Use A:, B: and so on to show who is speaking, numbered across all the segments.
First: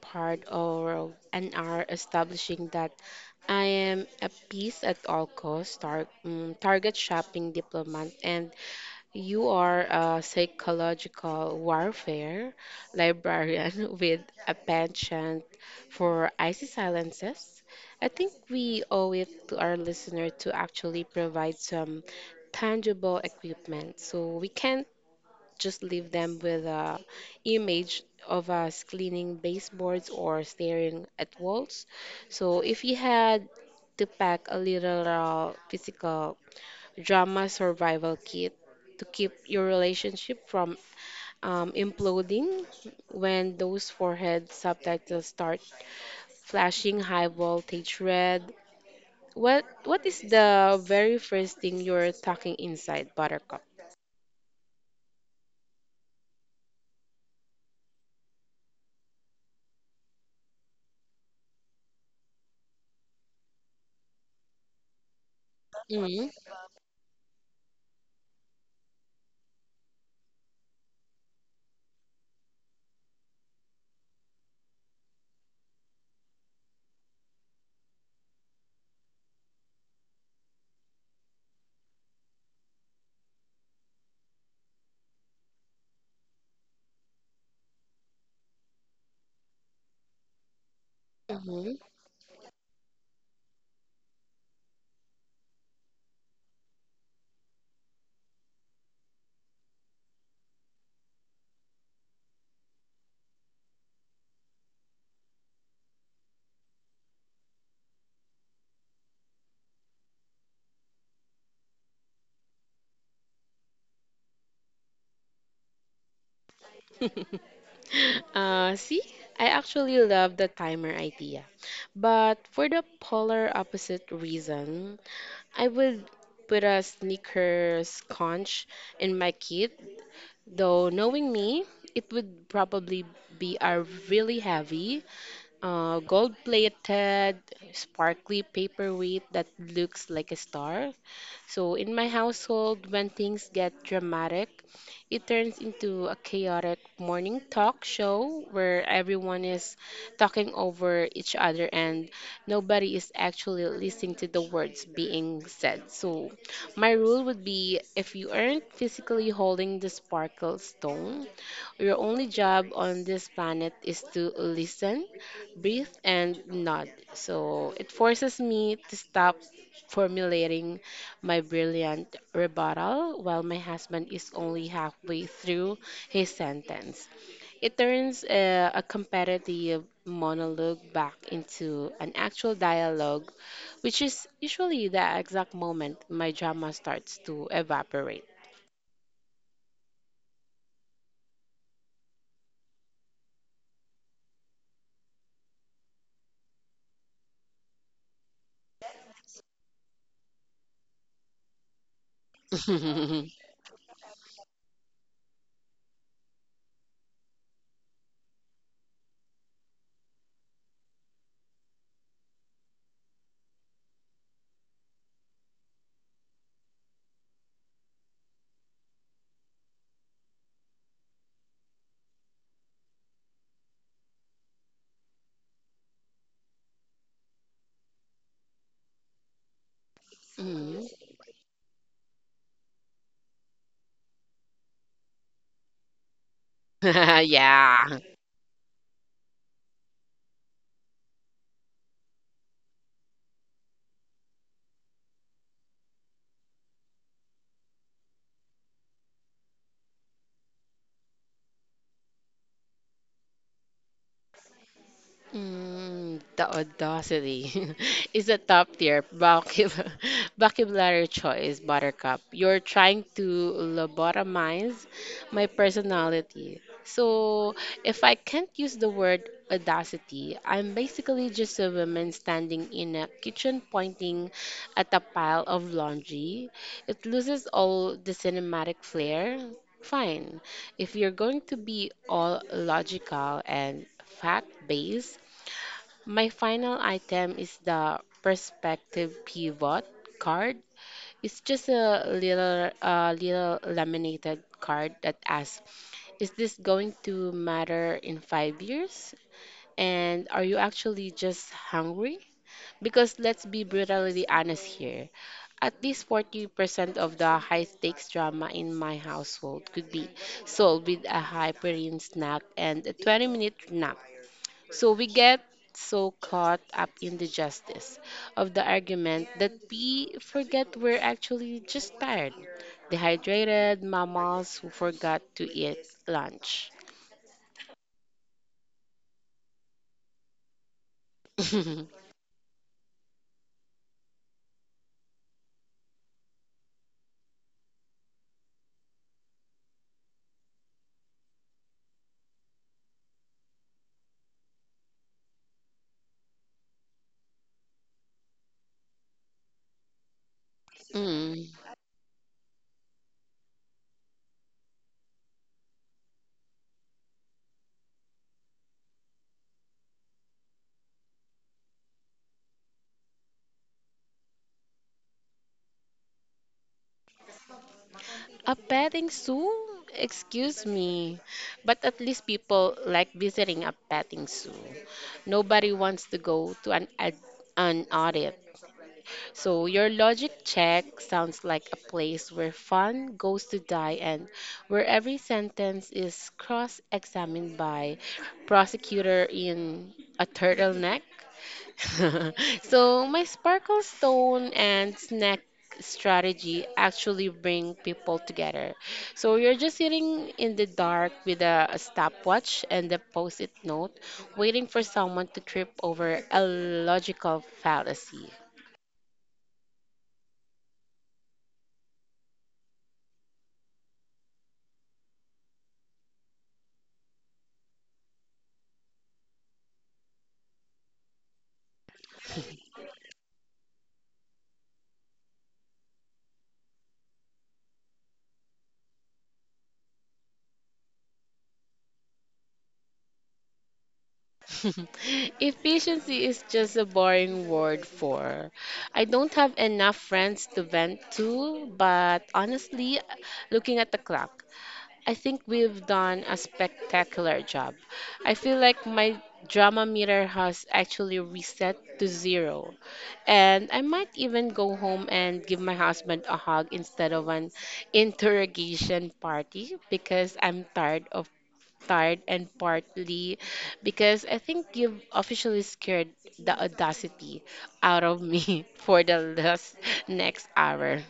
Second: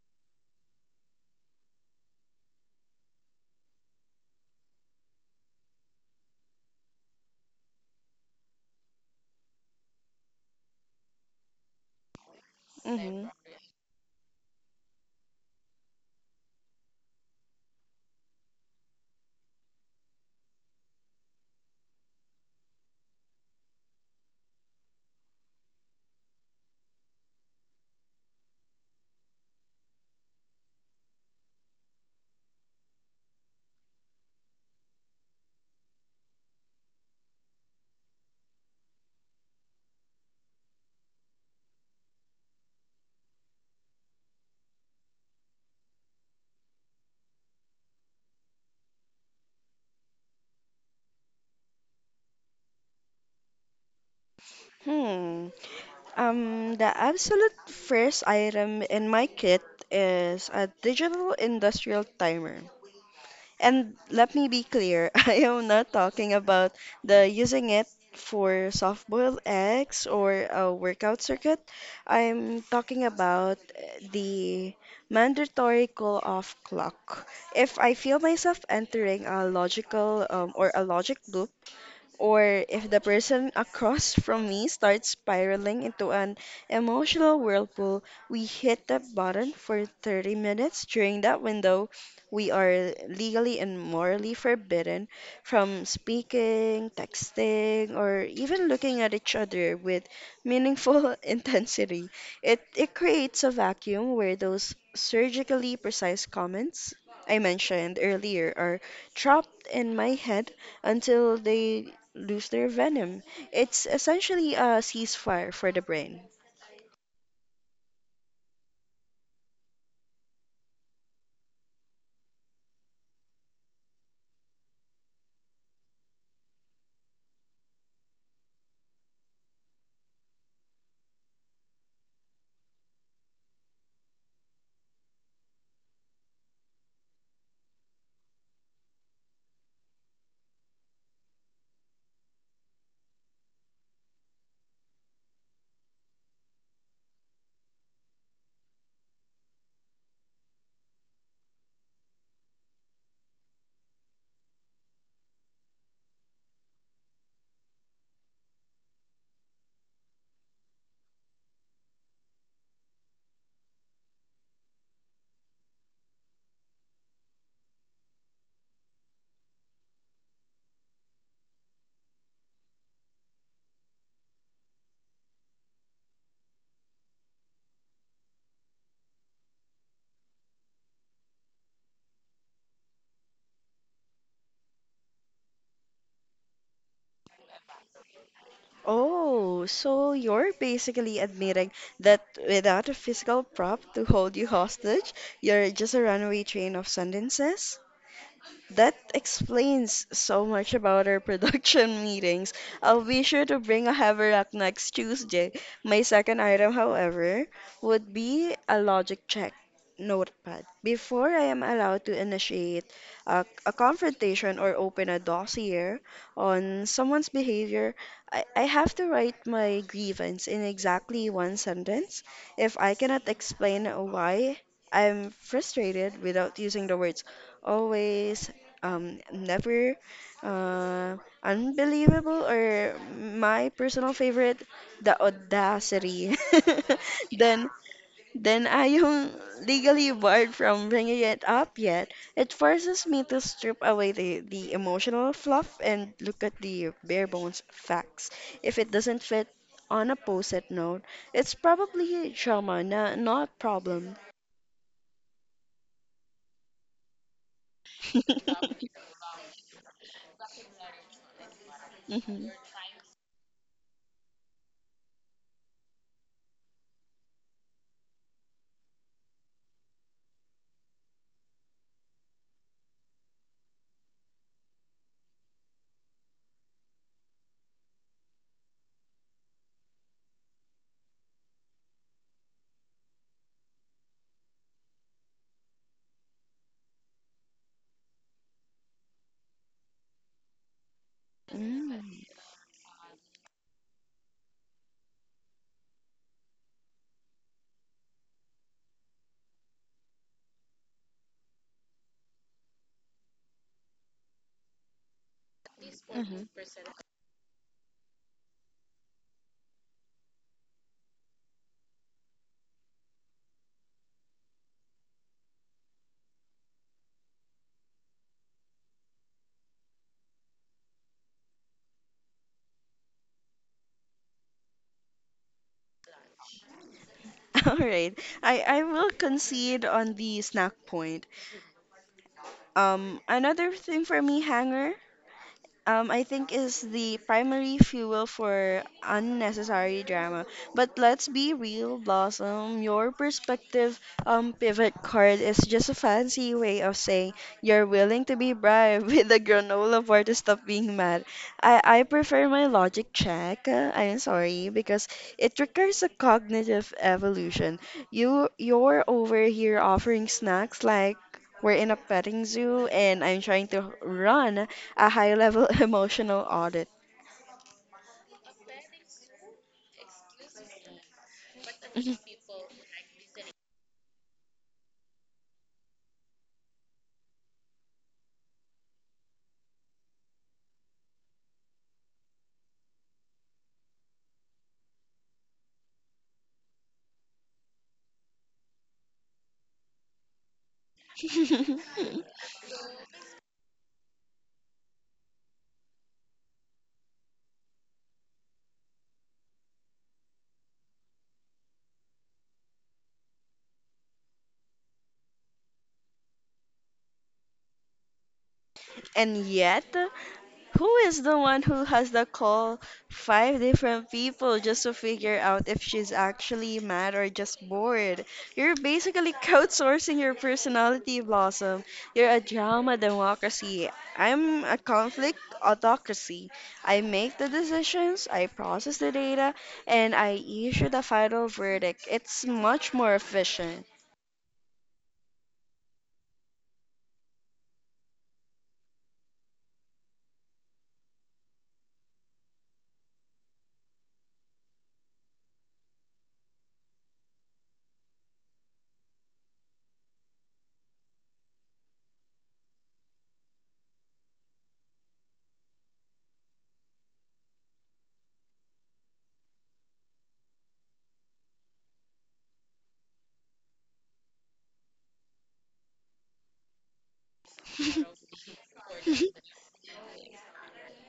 A: part of an hour establishing that I am a peace at all costs target shopping diplomat, and you are a psychological warfare
B: hmm
A: librarian with a penchant for icy silences, I think we owe it to our listener to actually provide some tangible equipment so we can just leave them with a image of us cleaning baseboards or staring at walls. So if you had to pack a literal physical drama survival kit to keep your relationship from imploding when those forehead subtitles start flashing high voltage red. What is the very first thing you're tucking inside, Buttercup?
B: Hmm. The absolute first item in my kit is a digital industrial timer. And let me be clear, I am not
A: Mm-hmm.
B: talking about the using it for soft-boiled eggs or a workout circuit. I'm talking about the mandatory call-off clock. If I feel myself entering a logical or a logic loop, or if the person across from me starts spiraling into an emotional whirlpool, we hit the button for 30 minutes. During that window, we are legally and morally forbidden from speaking, texting, or even looking at each other with meaningful intensity. It creates a vacuum where those surgically precise comments I mentioned earlier are trapped in my head until they lose their venom. It's essentially a ceasefire for the brain.
A: See, I actually love the timer idea. But for the polar opposite reason, I would put a sneakers conch in my kit, though knowing me, it would probably be a really heavy, gold plated, sparkly paperweight that looks like a star. So, in my household, when things get dramatic, it turns into a chaotic morning talk show where everyone is talking over each other and nobody is actually listening to the words being said. So, my rule would be if you aren't physically holding the sparkle stone, your only job on this planet is to listen, breathe, and nod. So, it forces me to stop formulating my brilliant rebuttal while my husband is only halfway through his sentence. It turns a competitive monologue back into an actual dialogue, which is usually the exact moment my drama starts to evaporate.
B: Oh, so you're basically admitting that without a physical prop to hold you hostage, you're just a runaway train of sentences? That explains so much about our production meetings. I'll be sure to bring a haversack next Tuesday. My second item, however, would be a logic check notepad. Before I am allowed to initiate a confrontation or open a dossier on someone's behavior, I have to write my grievance in exactly one sentence. If I cannot explain why I'm frustrated without using the words always, never,
A: Mm.
B: uh, unbelievable, or my personal favorite, the audacity, then
A: Yeah.
B: I am legally barred from bringing it up. Yet it forces me to strip away the emotional fluff and look at the bare bones facts. If it doesn't fit on a post-it note, it's probably trauma, not problem.
A: Mm, the audacity is a top tier vocabulary choice, Buttercup.
B: hmm
A: You're trying to lobotomize my personality. So, if I can't use the word audacity, I'm basically just a woman standing in a kitchen pointing at a pile of laundry. It loses all the cinematic flair. Fine. If you're going to be all logical and fact based, my final item is the perspective pivot card. It's just
B: Mm-hmm.
A: a little laminated card that asks, is this going to matter in 5 years? And are you actually just hungry? Because let's be brutally honest here. At least 40% of the high stakes drama in my household could be solved with a high protein snack and a 20-minute nap. So we get so caught up in the justice of the argument that we forget we're actually just tired, dehydrated mammals who forgot to eat lunch.
B: All right. I will concede on the snack point. Another thing for me, Hanger, I think, is the primary fuel for unnecessary drama. But let's be real, Blossom. Your perspective pivot card is just a fancy way of saying you're willing to be bribed with a granola bar to stop being mad.
A: Mm.
B: I prefer my logic check. I'm sorry, because it requires a cognitive evolution. You're over here offering snacks like we're in a petting zoo, and I'm trying to run a high level emotional audit.
A: A petting zoo? Excuse me. But at least people like visiting a petting zoo. Nobody wants to go to an audit. So your logic check sounds like a place where fun goes to die and where every sentence is cross-examined by prosecutor in a turtleneck. So my sparkle stone and snack strategy actually bring people together. So you're just sitting in the dark with a stopwatch and a post-it note, waiting for someone to trip over a logical fallacy.
B: And yet, who is the one who has to call 5 different people just to figure out if she's actually mad or just bored? You're basically crowdsourcing your personality, Blossom. You're a drama democracy. I'm a conflict autocracy. I make the decisions, I process the data, and I issue the final verdict. It's much more efficient.
A: Efficiency is just a boring word for. I don't have enough friends to vent to, but honestly, looking at the clock. I think we've done a spectacular job. I feel like my drama meter has actually reset to zero. And I might even go home and give my husband a hug instead of an interrogation party because I'm tired of tired and partly because I think you've officially scared the audacity out of me for the last next hour.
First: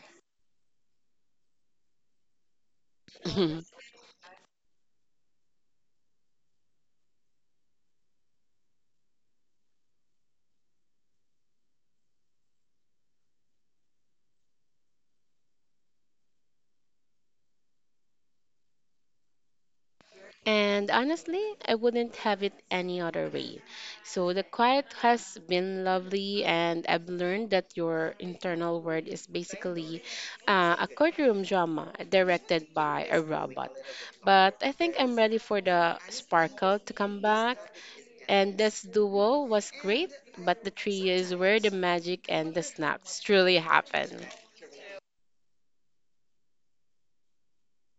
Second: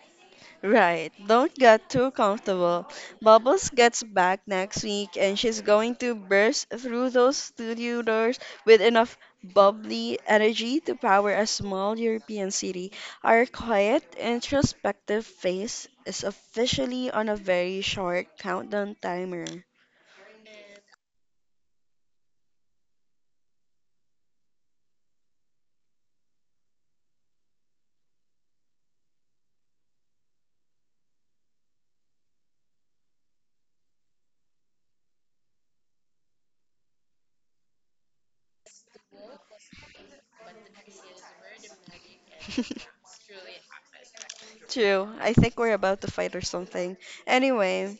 B: Right. Don't get too comfortable. Bubbles gets back next week, and she's going to burst through those studio doors with enough bubbly energy to power a small European city. Our quiet, introspective face is officially on a very short countdown timer.
A: And honestly, I wouldn't have it any other way. So the quiet has been lovely, and I've learned that your internal world is basically a courtroom drama directed by a robot. But I think I'm ready for the sparkle to come back. And this duo was great, but the trio is where the magic and the snaps truly happen.
B: True. I think we're about to fight or something. Anyway,